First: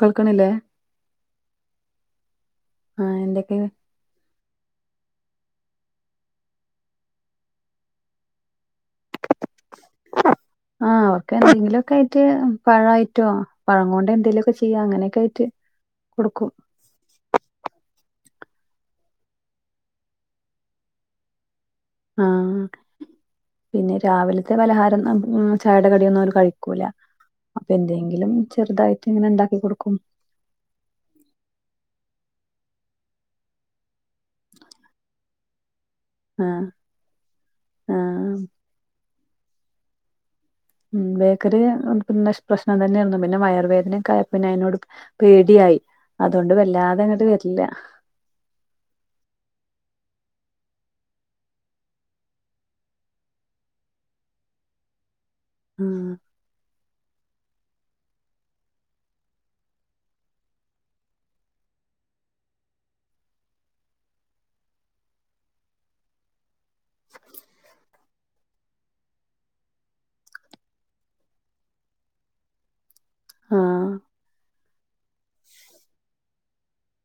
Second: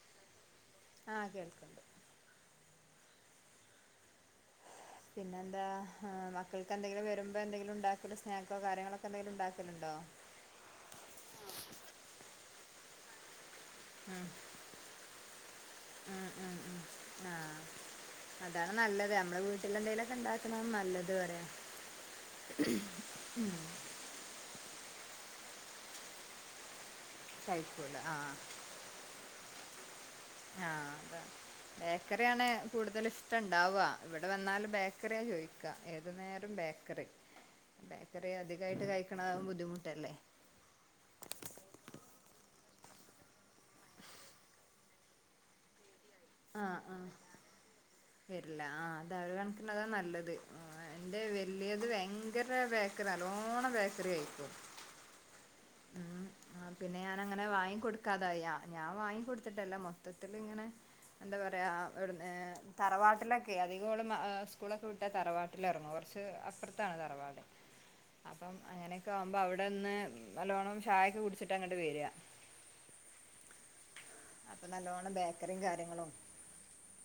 കേൾക്കണില്ലേ ആ കേൾക്കണ്ട് ആ എന്തൊക്കെയാ പിന്നെ എന്താ മക്കൾക്ക് എന്തെങ്കിലും വരുമ്പോ എന്തെങ്കിലും ഉണ്ടാക്കല് സ്നക്കോ കാര്യങ്ങളൊക്കെ എന്തെങ്കിലും ഉണ്ടാക്കലുണ്ടോ ആ ഒക്കെ എന്തെങ്കിലോക്കെ ആയിട്ട് പഴയിറ്റോ പഴം കൊണ്ട് ഉം എന്തേലുമൊക്കെ ചെയ്യാ അങ്ങനെയൊക്കെ ആയിട്ട് ഉം കൊടുക്കും ഉം ഉം ആഹ് അതാണ് നല്ലത് അമ്മളെ വീട്ടിലല്ലേലുമെന്തെലുമൊക്കെ ഉണ്ടാക്കണ നല്ലത് പറയാ ആ പിന്നെ രാവിലത്തെ പലഹാര ചായയുടെ കടിയൊന്നും അവര് കഴിക്കൂലാ അപ്പ കഴിക്കൂല എന്തെങ്കിലും ആഹ് ചെറുതായിട്ട് ഇങ്ങനെ ഇണ്ടാക്കി കൊടു ആ അത ബേക്കറിയാണ് കൂടുതൽ ഇഷ്ടണ്ടാവ്വാ ഇവിടെ വന്നാല് ബേക്കറിയാ ചോദിക്ക ഏതു ആ നേരം ബേക്കറി, ആ ബേക്കറി അധികായിട്ട് കഴിക്കണ ബുദ്ധിമുട്ടല്ലേ ഉം ബേക്കറി പിന്നെശ് പ്രശ്നം തന്നെയിരുന്നു പിന്നെ വയറ് വേദനയൊക്കെ ആയേ പിന്നെ അതിനോട് പേടിയ ആ ആ വരില്ല ആ അതാ ഒര് കണക്കിനതാ നല്ലത് ആ എന്റെ വലിയത് ഭയങ്കര ബേക്കറി നല്ലവോണം ബേക്കറി കയിക്കും ഉം അങ്ങനെ വാങ്ങി കൊടുക്കാതായീ ആ ഞാൻ വാങ്ങി കൊടുത്തിട്ടല്ല മൊത്തത്തിലിങ്ങനെ എന്താ പറയാ എവിടന്ന് തറവാട്ടിലൊക്കെ അധികോള് മാ സ്കൂളൊക്കെ വിട്ടാ തറവാട്ടിലെറങ്ങു ച്ച് അപ്രത്താണ് തറവാട് അപ്പം അങ്ങനെയൊക്കെ ആകുമ്പോ അവിടെന്ന് നല്ലോണ്ണം ചയൊക്കെ കുടിച്ചിട്ട അങ്ങ്ട്ട് വര്യാ ആ അപ്പൊ നല്ലവണം ബേക്കറിയും കാര്യങ്ങളും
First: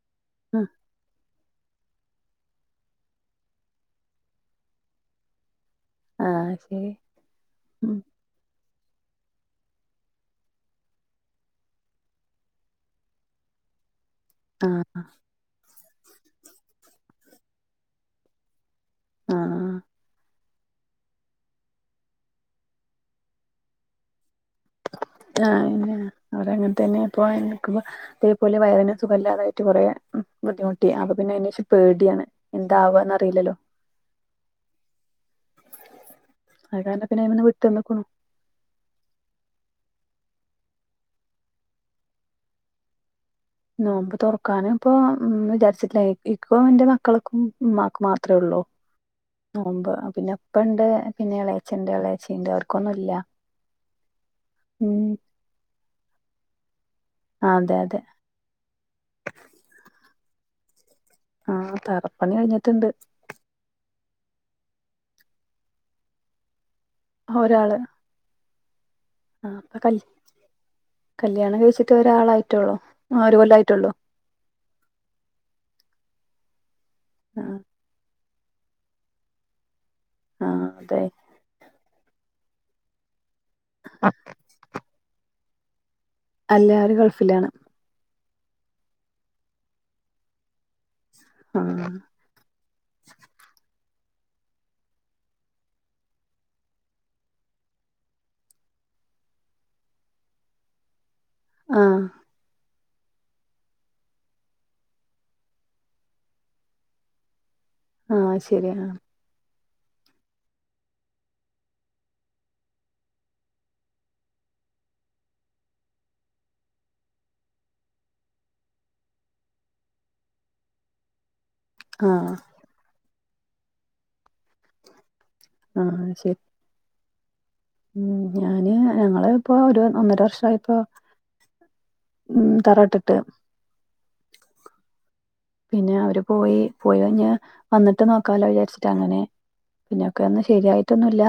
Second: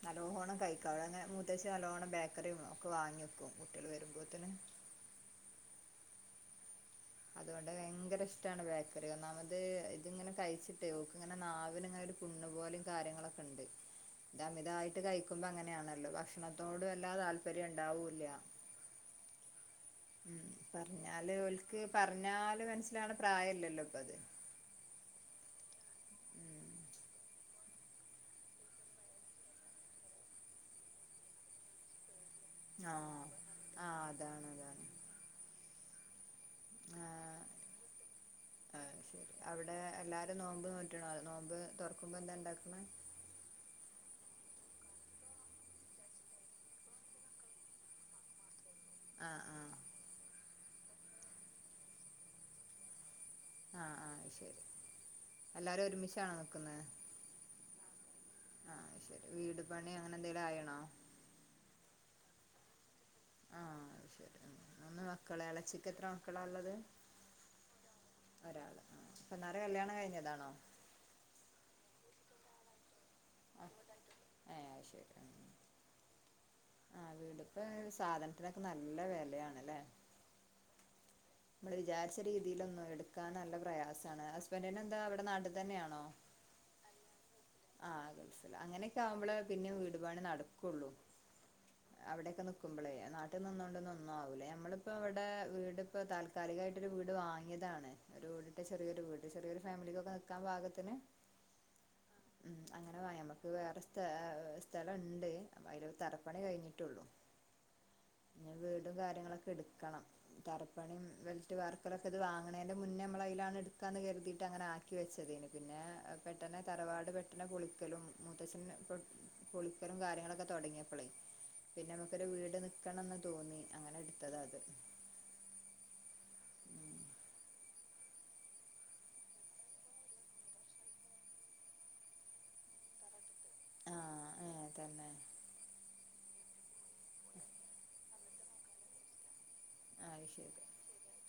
നല്ലോണം ആ കൈയിക്കും അതന്നെ മൂത്തചേ നല്ലോണം ബേക്കറിയും ഒക്കെ വാങ്ങി വെക്കും കുട്ടികള് വരുമ്പോത്തിന് ആ ശരി അതുകൊണ്ട് ഉം, ഭയങ്കര ഇഷ്ടമാണ് ബാഗ് ഒന്നാമത് ഇതിങ്ങനെ കഴിച്ചിട്ട് ഓൾക്ക് ഇങ്ങനെ നാവിന് ഇങ്ങനെ ഒരു പുണ്ണ് പോലെ കാര്യങ്ങളൊക്കെ ഉണ്ട് ഇത് ആ അമിതായിട്ട് കഴിക്കുമ്പോ അങ്ങനെയാണല്ലോ ഭക്ഷണത്തോട് വല്ലാതെ താല്പര്യം ഉണ്ടാവൂല്ലാ ആഹ് ആഹ് ഉം പറഞ്ഞാല് ഓൽക്ക് പറഞ്ഞാല് മനസ്സിലാവണ പ്രായല്ലല്ലോ ഇപ്പത് ആ അതെന്ന അത് അങ്ങനെ തന്നെ ഇപ്പ എനിക്ക് ഇതേപോലെ വയറിന് സുഖമില്ലാതായിട്ട് കൊറേ ബുദ്ധിമുട്ടി അപ്പൊ പിന്നെ അതിന് ശേഷം പേടിയാണ് എന്താവും എന്ന് ആഹ് അറിയില്ലല്ലോ ആഹ് അതാണ് അതാണ് അത് കാരണം പിന്നെ ആഹ് അതീന്ന് വിട്ടുനിന്ന്ക്ക്ണു ആഹ് ശരി അവിടെ എല്ലാരും നോമ്പ് നോറ്റണ നോമ്പ് തുറക്കുമ്പോ എന്താ ഇണ്ടാക്കണ് നോമ്പ് തുറക്കാനും ഇപ്പൊ വിചാരിച്ചിട്ടില്ല ഇക്കും എന്റെ മക്കൾക്കും ഉമ്മാക്കും മാത്രമേ ഉള്ളൂ ആഹ് ആഹ് നോമ്പ് പിന്നെ ഇപ്പ ഉണ്ട് പിന്നെ എളയച്ഛൻണ്ട് ഇളയച്ചിണ്ട് അവർക്കൊന്നും ഇല്ല ആഹ് ആഹ് ശരി എല്ലാരും ഒരുമിച്ചാണോ നിക്കുന്നെ അതെ അതെ ആഹ് ശരി വീട് പണി അങ്ങനെ എന്തേലും ആയേണോ ആ തറപ്പണി കഴിഞ്ഞിട്ടുണ്ട് ആ അത് ശരി മൂന്ന് മക്കള് ഇളച്ചിക്ക് എത്ര മക്കളാ ഉള്ളത് ആ ഒരാള് ഒരാള് ഇപ്പ ആഹ് ഇന്നാരെ അപ്പൊ കല്യാണം കല് കഴിഞ്ഞതാണോ കല്യാണം കഴിച്ചിട്ട് ഒരാളായിട്ടോള്ളോ ആഹ് ഒരു കൊല്ലം ആയിട്ടോള്ളൂ ഏഹ് അത് ആ വീടിപ്പോ സാധനത്തിനൊക്കെ നല്ല വിലയാണല്ലേ ആഹ് അതെ നമ്മള് വിചാരിച്ച രീതിയിലൊന്നും എടുക്കാൻ നല്ല പ്രയാസമാണ് ഹസ്ബൻറിനെന്താ ഇവിടെ നാട്ടിൽ തന്നെയാണോ? അല്ല അവരു ഗൾഫിലാണ് ആഹ് ഗൾഫിലാ അങ്ങനൊക്കെ ആവുമ്പള് പിന്നെ വീടുപണി നടക്കൊള്ളു ആഹ് നാട്ട് നിന്നോണ്ടൊന്നു ഒന്നും ആവൂല. നമ്മള്പ്പോ ഇവടെ വീട് ഇപ്പൊ താൽക്കാലികായിട്ടൊരു വീട് വാങ്ങിയതാണ് ഒരോടിട്ട ചെറിയൊരു വീട് ചെറിയൊരു ഫേമിലിക്കൊക്കെ നിക്കാൻ പാകത്ത്ന് ആഹ് നമ്മക്ക് വേറെ സ്ഥ [unintelligible] സ്ഥലണ്ട് അപ്പയ്ല് തറപ്പണി കഴിഞ്ഞിട്ടുള്ളു ആഹ് ഇഞ് ശരി. ആഹ് വീടും കാര്യങ്ങളൊക്കെ ഇട്ക്ക- ക്കണം തറപ്പണിം വെൽറ്റ് വാർക്കലൊക്കെ ഇത് വാങ്ങ്ണേന്റെ മുന്നമ്മളയിലാണ് ഇടുക്കാന്ന് കരുതിയിട്ട് അങ്ങനെ ആക്കി വെച്ചതേനി പിന്നെ പെട്ടന്ന് തറവാട് പ പിന്നെ പൊളിക്കലും മുത്തച്ഛന്ന് പൊളിക്കലും കാര്യങ്ങളൊക്കെ തൊടങ്ങ്യേപ്പളേ പിന്നെ നമക്കൊരു ആഹ് വീട് നിക്കണംന്ന് തോന്നി അങ്ങനെ ഇടുത്തത ഇത് ആഹ് ശെര് ഉം ഞാന് ഞങ്ങള് ഇപ്പോ ഒരു ഒന്നര വർഷയിപ്പോ ഉം തറ ഇട്ട്ട്ട് ആഹ് ഏഹ് തന്നെ പിന്നെ അവര് പോയി. പോയി കഴിഞ്ഞ് വന്നിട്ട് നോക്കാലോ വിചാ [unintelligible] ച്ചിട്ട് അങ്ങനെ പിന്ന അത് ഒക്കെ ഒന്ന് ശരി ശരിയായിട്ടൊന്നുല്ല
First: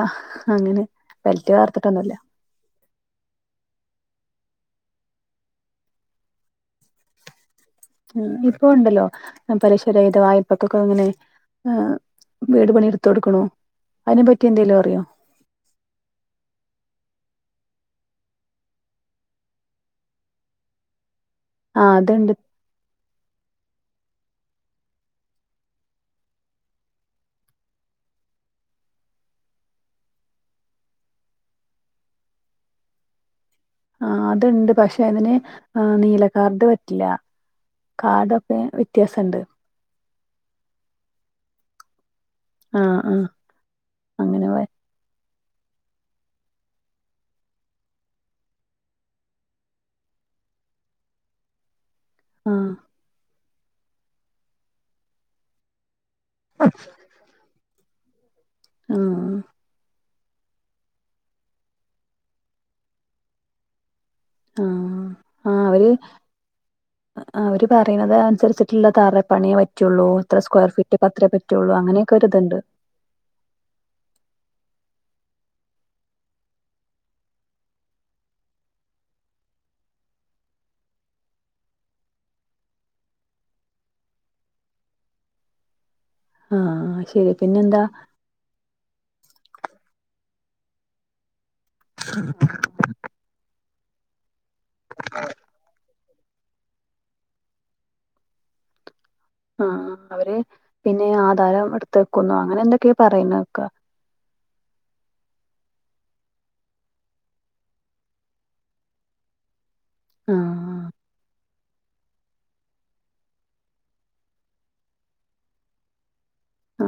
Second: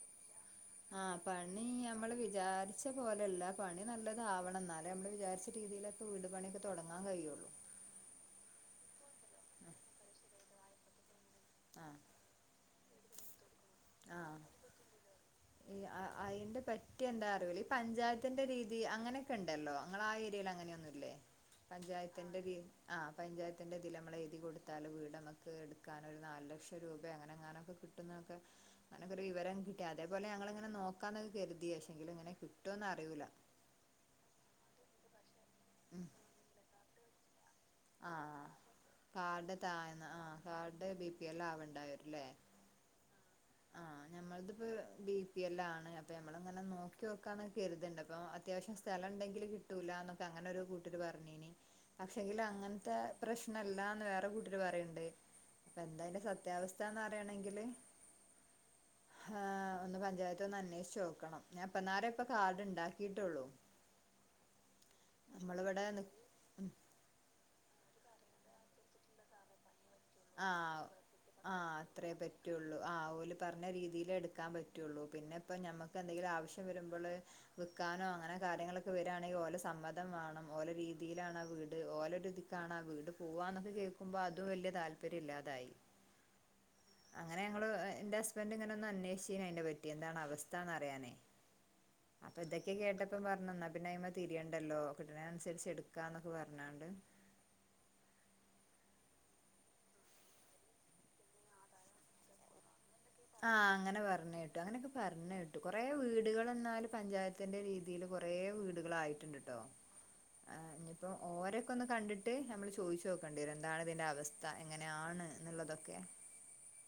അങ്ങനെ ആഹ് ബെൽറ്റ് പണി നമ്മൾ വാർത്ത്ട്ടൊന്നുല്ല വിചാരിച്ച പോലെയല്ല പണി നല്ലതാവണം ഇന്നാലേ അമ്മള് വിചാരിച്ച രീതിയിലെക്കെ വീട് പണിയൊക്കെ തൊടങ്ങാൻ കഴിയൊള്ളു ഉം ഇപ്പോ ഉണ്ടല്ലോ പലിശരഹിത വായ്പക്കൊക്കെ അങ്ങനെ ആഹ് വീട് പണി ഇടുത്ത് കൊടുക്ക്ണോ ആഹ് അയിന്റെ പറ്റി എന്താ റ്യാേളി പഞ്ചായത്തിന്റെ രീതി അങ്ങനെക്കെ ഇണ്ടല്ലോ അങ്ങളാ ഏരിയയിൽ അങ്ങനെയൊന്നുല്ലേ ആഹ് അത്ണ്ട് പഞ്ചായത്തിന്റെ കീ ആഹ് പഞ്ചായത്തിന്റെ അതില് നമളെ എ എഴുതി കൊടുത്താല് വീട് അമക്ക് ഇടുക്കാന് ഒരു നാല് ലക്ഷം രൂപ അങ്ങനെ എങ്ങാനൊക്കെ കിട്ടുന്നൊക്കെ അനക്കൊരു വിവരം കിട്ടി അതേപലെ ഞങ്ങളിങ്ങനെ നോക്കാന്നൊക്കെ കെരുതി പക്ഷേ എങ്കിലും ഇങ്ങനെ കിട്ടോന്ന് അറിയൂല ആഹ് അത്ണ്ട് പക്ഷെ അതിന് നീലക്കാർഡ് പറ്റില്ല. ആ കാഡൊക്കെ വ്യത്യാസുണ്ട് കാാർഡ് ബി പി എൽ ആവണ്ടായിരല്ലേ ആ ആ അങ്ങനെ വ ആ അപ്പ നമ്മൾങ്ങനെ നോക്കി ക്കാന്നൊക്ക കരുതണ്ട് അപ്പൊ അത്യാവശ്യം സ്ലുണ്ടെങ്കിൽ കിട്ടൂല എന്നൊക്കെ അങ്ങനെ കൂട്ട പറഞ്ഞീക്ഷ ആഹ് അങ്ങനത്തെ പ്രശ്നം അല്ലാന്ന് വേറെ കൂട്ടര് പറയണുണ്ട് അപ്പ എന്താ അതിന്റെ സത്യാവസ്ഥ എന്ന് അറിയണെങ്കില് ആ പഞ്ചായത്തിൽ ഒന്ന് അന്വേഷിച്ച് നോക്കണം ഞാൻ ഇപ്പ നേര ഇപ്പ കാർഡ് ഉണ്ടാക്കിട്ടുള്ളൂ ആ ആ ആ അവര് നി ആ അവര് പറയുന്നത് അനുസരിച്ചിട്ടുള്ള [unintelligible] ഇത്ര ആ സ്ക്വയർ ഫീറ്റ് അത്രേ ആ പറ്റുള്ളൂ അത്രേ അങ്ങനെയൊക്കെ ഒരിതുണ്ട് പറ്റുള്ളൂ ആ ഓല് പറഞ്ഞ രീതിലെ എടുക്കാൻ പറ്റുള്ളൂ പിന്നെ ഇപ്പ നമ്മുക്ക് എന്തെങ്കിലും ആവശ്യം വരുമ്പള് വിൽക്കാനോ അങ്ങനെ കാര്യങ്ങളൊക്കെ വരുവാണെങ്കിൽ ഓല് സമ്മതം വേണം ഓല് രീതിയിലാണ് ആ വീട് ഓല് ഒരിതിക്കാണ് ആ വീട് പോവാനൊക്കെ കേൾക്കുമ്പോൾ അത് വലിയ താല്പ ര്യം ഇല്ലാതായി ആ ശരി അങ്ങനെ ഞങ്ങള് പിന്നെന്താ എന്റെ ഹസ്ബൻഡ് ഇങ്ങനെ [unintelligible] പറ്റി എന്താണ് അവസ്ഥ എന്നറിയാനേ അപ്പൊ ഇതൊക്കെ കേട്ടപ്പോ പറഞ്ഞെന്ന് പിന്നെ അതിന്മേൽ തിരിയണ്ടല്ലോ കിട്ടുന്നതിന് അനുസരിച്ച് എടുക്കാന്നൊക്കെ പറഞ്ഞാണ്ട് ആ അവര് പിന്നെ ആധാരം എടുത്ത് വക്കുന്നു അങ്ങനെ എന്തൊക്കെയോ ആ അങ്ങനെ പറഞ്ഞ കേട്ടു അങ്ങനെയൊക്കെ പറഞ്ഞ കേട്ടു കൊറേ വീടുകൾ എന്നാല് പഞ്ചായത്തിന്റെ രീതിയിയില് കൊറേ വീടുകള് ആയിട്ടുണ്ട് കേട്ടോ ആ ആഹ് ഇനിയിപ്പോ ഓരൊക്കെ ഒന്ന് കണ്ടി ട്ട് നമ്മള് ചോദിച്ചു നോക്കണുണ്ട് എന്താണ് ഇതിന്റെ അവസ്ഥ എങ്ങനെയാണ് എന്നുള്ളതൊക്കെ ആ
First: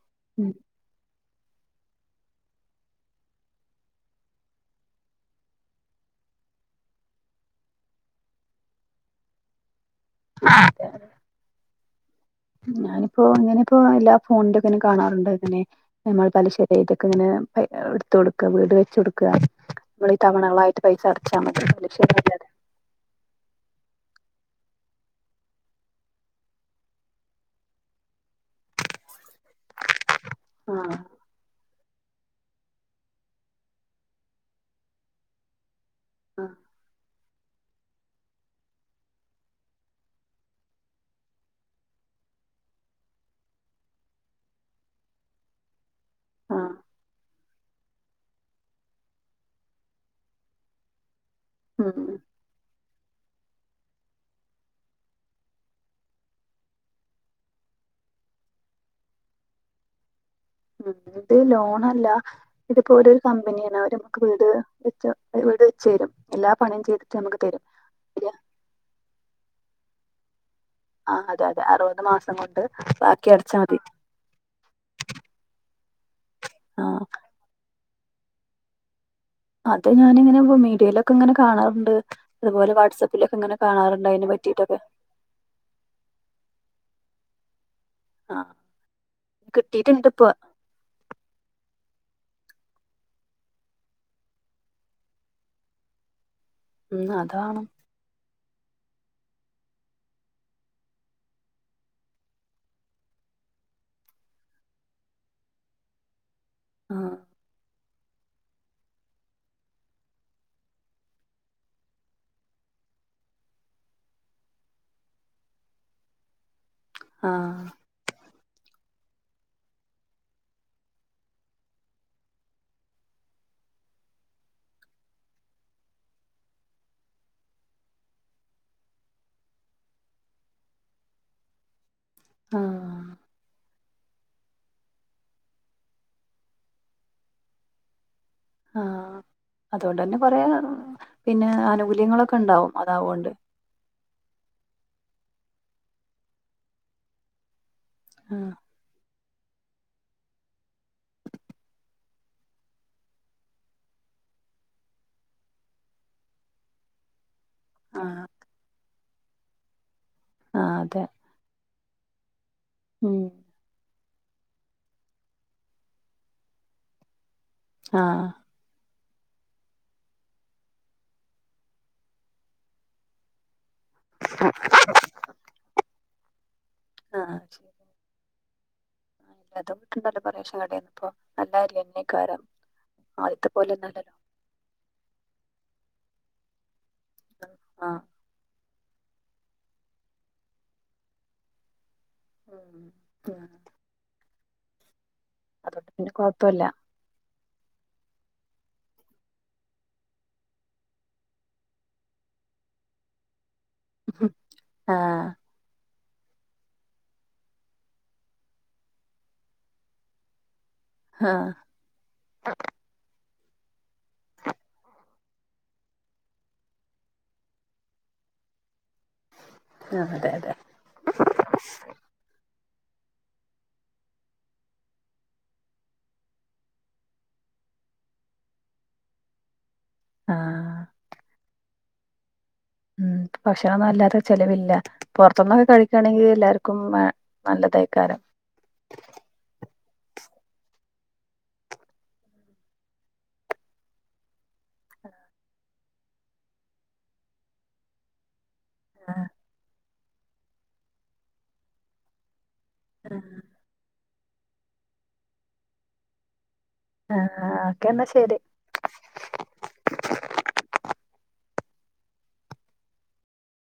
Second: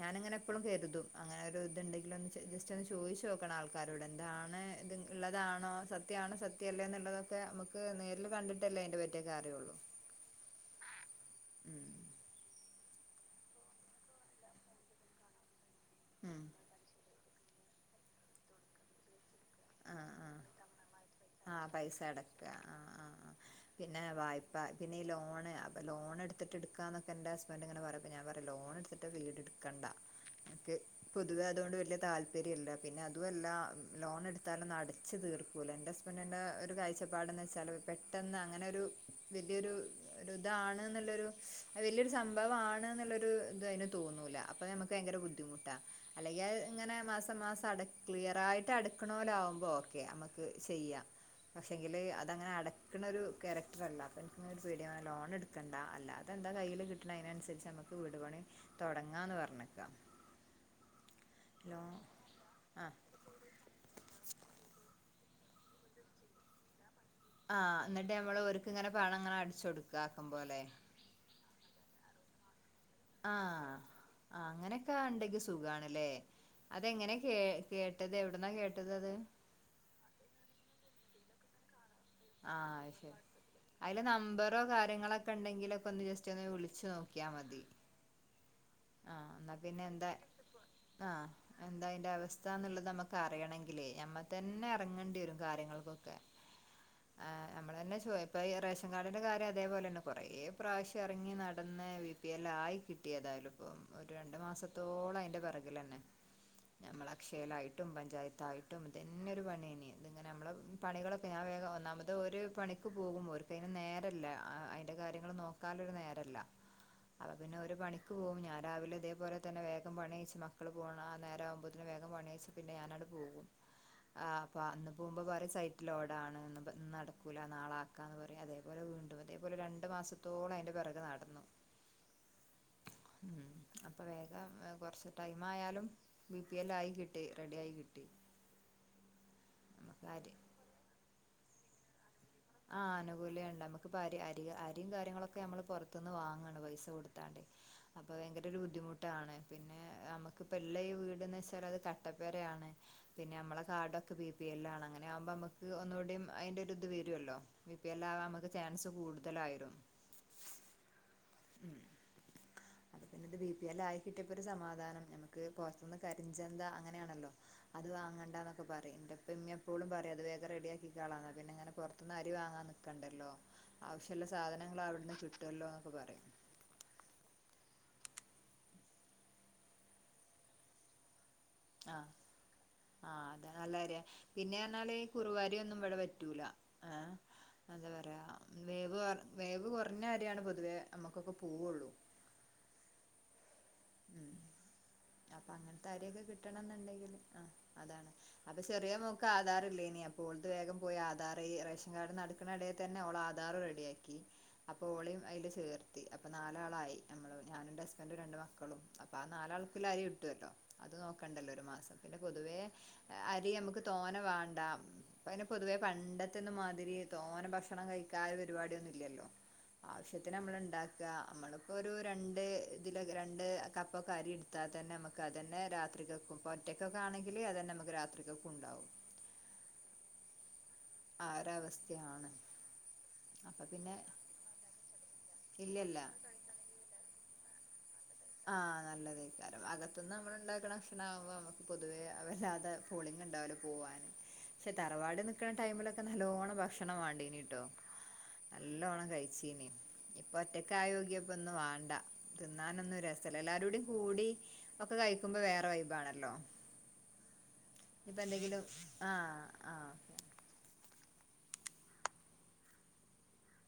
ഞാനിങ്ങനെ എപ്പളും കരുതും അങ്ങനെ ഒരു ഇത് ഇണ്ടെങ്കില് ഒന്ന് ജസ്റ്റ് ഒന്ന് ചോദിച്ചു നോക്കണം ആൾക്കാരോട് എന്താണ് ഇത് ഉള്ളതാണോ സത്യമാണോ സത്യ മല്ലേ എന്നുള്ളതൊക്കെ നമുക്ക് നേരിൽ കണ്ടിട്ടല്ലേ അതിന്റെ പറ്റിയൊക്കെ അറിയൂള്ളൂ ആ അതേ അതേ ഞാനിപ്പോ ഇങ്ങനെ ഇപ്പോ എല്ലാ ഫോണിന്റെ [unintelligible] കാണാറുണ്ട് ഇങ്ങനെ നമ്മൾ ഉം പലിശ്ശ ഇതൊക്കെ ഇങ്ങനെ പ എടുത്ത് കൊടുക്കുക വീട് വെച്ച് കൊടുക്കുക ആ നമ്മളീ ആ തവണകളായിട്ട് പൈസ അടച്ചാൽ ആ മതി പലിശ പൈസ ഇല്ലാതെ അടക്കുക ആ ആ ആ പിന്നെ വായ്പ പിന്നെ ഈ ലോണ് അപ്പോ ലോണ് എടുത്തിട്ട് എടുക്കാന്നൊക്കെ എന്റെ ഹുസ്ബൻഡ് ഇങ്ങനെ പറയുമ്പോ ഞാൻ പറയും ലോൺ എടുത്തിട്ട് വീട് എടുക്കണ്ട നമുക്ക് ആഹ് പുതുതായത് കൊണ്ട് വല്ല്യ താല്പര്യമില്ല പിന്നെ അതുവല്ല ലോൺ എടു ത്താലൊന്നും അടച്ച് തീർക്കൂല എന്റെ ഹുസ്ബൻഡിന്റെ ആഹ് ഒരു കാഴചപ്പാടെന്ന് വെ ചിലവ് പെട്ടെന്ന് അങ്ങനൊരു വലിയൊരു ഒരു ഇതാണ് എന്നുള്ളൊരു വലിയൊരു സംഭവം അപ്പോ ആണ് എന്നൊള്ളൊരു ഇത് അതിന് തോന്നൂല അപ്പൊ നമുക്ക് ഭയങ്കര ബുദ്ധിമുട്ടാ അല്ലെങ്കിൽ ആഹ് ഇങ്ങനെ മാസം മാസം അട ക്ലിയറായിട്ട് അട ക്കണ പോലെ ആകുമ്പോ ഓക്കെയാ നമുക്ക് ചെയ്യാം പക്ഷെങ്കില് ഉം അതങ്ങനെ അടക്കണൊരു ക്യാരക്ടറല്ല അപ്പൊ എനിക്ക് ഇനിയൊരു പേടിയാണ് ലോൺ എടുക്കണ്ട അല്ലാതെന്താ കയ്യില് കിട്ടണെ അതിനുരിച്ച് നമുക്ക് വീട് പണി തൊടങ്ങാന്ന് പറഞ്ഞേക്കാം ഉം ഇത് ലോണല്ല ആ ഇതിപ്പോ ഒരു കമ്പനിയാണ് അവര് വീട് വെച്ച് വീട് വെച്ച് തരും എല്ലാ പണിയും ചെയ്തു ആ എന്നിട്ട് നമ്മള് ഓർക്ക് ഇങ്ങനെ പണം ഇങ്ങനെ അടിച്ച് കൊടുക്കുക ആക്കം പോലെ ആ അതെ അതെ അറുപത് മാസം കൊണ്ട് ബാക്കി ആ അടച്ചാൽ മതി ആ അങ്ങനെയൊക്കെ ഉണ്ടങ്കിൽ സുഖം ആണല്ലേ ആ അതെങ്ങനെയാ കേ കേട്ടത് എവിടന്നാ കേട്ടത് അത് അത് ഞാനിങ്ങനെ മീഡിയയിലൊക്കെ ഇങ്ങനെ കാണാറുണ്ട് ആ അതുപോലെ അത് ശെരി വാട്സആപ്പിലൊക്കെ ഇങ്ങനെ അതില് കാണാറുണ്ട് അതിനെ നമ്പറോ പറ്റിട്ടൊക്കെ കാര്യങ്ങളോക്കെ ഉണ്ടെങ്കിലൊക്കെ ഒന്ന് ജസ്റ്റ് ഒന്ന് വിളി ച്ച് നോക്കിയാൽ മതി ആ ആ എന്നാ പിന്നെ കിട്ടിയിട്ടുണ്ട് എന്താ ഇപ്പൊ ആ എ ന്താ അവസ്ഥാന്നുള്ളത് നമുക്ക് അറിയണെങ്കിലേ ഞമ്മൾ തന്നെ ഇറങ്ങേണ്ടി വരും കാര്യങ്ങൾക്കൊക്കെ ഉം അതാണ് ഇപ്പോ ഈ ഈ റേഷൻ കാർഡിൻ്റെ കാര്യം അതേപോലെ തന്നെ കുറേ പ്രാവശ്യം ഇറങ്ങി നടന്ന് ബി പി എൽ ആയി കിട്ടിയത് യാലും ഇപ്പം ഒരു രണ്ടു മാസത്തോളം അതിന്റെ പിറകിൽ തന്നെ ആ ഞമ്മൾ അക്ഷയലായി ട്ടും പഞ്ചായത്തായിട്ടും ഇതന്നെ ഒരു പണി തന്നെയാ ഇതിങ്ങനെ നമ്മള് പണികളൊക്കെ ഞാൻ വേഗം ഒന്നാമ അത് ഒരു പണിക്ക് പോകുമ്പോൾ ഓർക്ക് അതിന് നേരല്ല അതിൻ്റെ കാര്യങ്ങൾ നോക്കല്ലോരു നേരല്ല ആ അപ്പൊ പിന്നെ ഒരു പണിക്ക് പോകും ഞ ഞാൻ രാവിലെ ഇതേപോലെ തന്നെേ വേഗം പണിയിച്ചച്ച് മക്കള് പോണ ആ നേര ആവുമ്പോത്ത്ന് വേഗം പണിയിച്പ്പി ച്ച് പിന്നെ ഞാന അവിടെ പോകും ആ അപ്പൊ അന്ന് പോകുമ്പോറെ സൈറ്റ് ലോഡാണ് ന്ന് നടക്കൂല നാളാക്കാന്ന് പറയും അതേപോലെ വീണ്ടും അതേപോലെ രണ്ടു മാസത്തോളം അതിന്റെ പിറക നടന്നു ഉം ആഹ അപ്പൊ വേഗം കൊറച്ച ടൈം ആയാലും ബി പി എൽ ആയി കിട്ടി റെഡി ആയി കിട്ടി ആ അതുകൊണ്ട് നമുക്ക് തന്നെ അരി കൊറയാ പിന്നെ ആനുകൂല്യങ്ങളൊക്കെ ഒക്ക ഉണ്ടാവും അതാവോണ്ട് അ അരി അരിയും കാര്യങ്ങളൊക്കെ നമ്മൾ പുറത്തനിന്ന് വാങ്ങണം പൈസ കൊടുത്താണ്ട് അപ്പൊ ആ ഭയങ്കര ഒരു ബുദ്ധിമുട്ടാണ് പിന്നെ [inaudible] നമുക്കിപ്പ എല്ലാ ഈ വീട്ന്ന് വെച്ചാൽ അത് കട്ടപ്പരയാണ് പിന്നെ നമ്മളെ കാർഡൊക്കെ ബി പി എല്ല ആണ് അങ്ങനെ മ്പമ്മക്ക് ഒന്നൂടി അതിന്റെ ഒരു ഇത് ല്ലോ ബി പി ആ എല്ല് ആവാൻ നമുക്ക് ചാൻസ് കൂടുതലായിരുന്നു ആ അതെ അത് പിന്നെ ഉം ഇത് ബി പി എല്ല് ആയി കിട്ടിയപ്പോ ഒരു സമാധാനം നമുക്ക് പുറത്തുനിന്ന് കരിഞ്ചന്ത അങ്ങനെയാണല്ലോ അത് ആ വാങ്ങണ്ടാന്നൊക്കെ പറയുംന്റെ ഇപ്പം ഇമ്മീമം എപ്പോഴും പറയും അത് വേഗം റെഡിയാക്കി കാളന്ന പിന്നെ ഇങ്ങനെറ പത്തന്ന് അരി വാങ്ങാൻ നിക്കണ്ടല്ലോ ആവശ്യമുള്ള സാധനങ്ങളൾ അവിടുന്ന് കിട്ടുല്ലോ എന്നൊക്കെ പറയായും ആഹ ശരി [unintelligible] ആഹ് കാരം ആഹ് അതെ നല്ലാ കാര്യ പിന്നെ പറഞ്ഞാല് കുറുവാരിയൊന്നും ഇവിടെ പറ്റൂല ആഹ അന്ത ആഹ് പറയാ വേവ് വേവ് കുറഞ്ഞ അരിയാണ് പൊതുവേ നമ്മുക്കൊക്കെ പോവുള്ളൂ ഉ ആഹ ഉം അപ്പൊ അങ്ങനത്തെ പിന്നെ അര്യൊക്കെ കൊഴപ്പല്ല കിട്ടണംന്നുണ്ടെങ്കില് ആ അതാണ് [inaudible] അപ്പൊ ചെറിയ മോക്ക് ആധാർ ഇല്ല ഇനി അപ്പോ ഓളത് വേഗം പോയി ആധാർ റേഷൻ കാർഡ് നടക്കണ ഇടയിൽ തന്നെ അവള് ആധാറ അപ്പൊ ഓളീം ആഹ് അതിൽ ചേർത്തി അപ്പൊ നാലാളായി ഞമ്മ ഞാനന്റെ ഹസ്ബന്റും ഇന്റ രണ്ട് മക്കളും അപ്പൊ ആ നാലാൾക്കല്ലാരി കിട്ടുവല്ലോ അത് നോക്കണ്ടല്ലോ ഒരു മാസം പിന്നെ പൊതുവേ അരി നമുക്ക് തോന വേണ്ട പിന്നെ പൊതുവേ പണ്ടത്തന്ന് മാതിരി തോന ഭക്ഷണം കഴിക്ക ചായ പരിപാടി ഒന്നും ല്ലോ ആഹ് അതെ ആവശ്യത്തിന് അതെ നമ്മൾ ഉണ്ടാക്ക നമ്മളിപ്പോ ഒരു രണ്ട് ഇതില ണ്ട് കപ്പൊക്കെ അരി എടുത്താൽ തന്നെ നമുക്ക് അതന്നേ രാത്രിക്കും ഒറ്റയ്ക്കൊക്കെ ആണെങ്കിൽ അതനെ നമുക്ക് രാത്രിക്കക്കും ഉണ്ടാവും ആഹ ആ ഒരവസ്ഥയാണ് ഉം അപ്പൊ ഭക്ഷണൊന്നും പിന്നെ അല്ലാത്തെ ചെലവില്ല പൊറത്തന്നൊക്കെ ഇല്ലല്ല കഴിക്കയാണെങ്കിൽ എല്ലാർക്കും നല്ലതായി ആഹ നല്ലതാക്കാരം മത്തന്ന് നമ്മൾ ഉണ്ടാക്കണ ഭക്ഷണ ആകുമ്പോ നമുക്ക് പൊതുവേ വല്ലാതെ പോളിംഗ ഉണ്ടാവലോ പോവവാന് പക്ഷെ തറവാട് നിക്കണ ടൈമിലൊക്കെ നല്ലോണം ഭക്ഷണം വേണ്ടീനിട്ടോ നല്ലോണം ആഹ് കഴിച്ചീനീ ഇപ്പൊ ഒറ്റക്ക ആയോഗ്യപ്പൊ ഒന്നും വേണ്ട തിന്ന എല്ലാരോടെടയും കൂടി ഒക്കെ കഴിക്കുമ്പോ വേറെ വൈബാണല്ലോ ആഹ് ഓക്കെ എന്നാ ഇപ്പ ശരി എന്തെങ്കിലും ആഹ ആ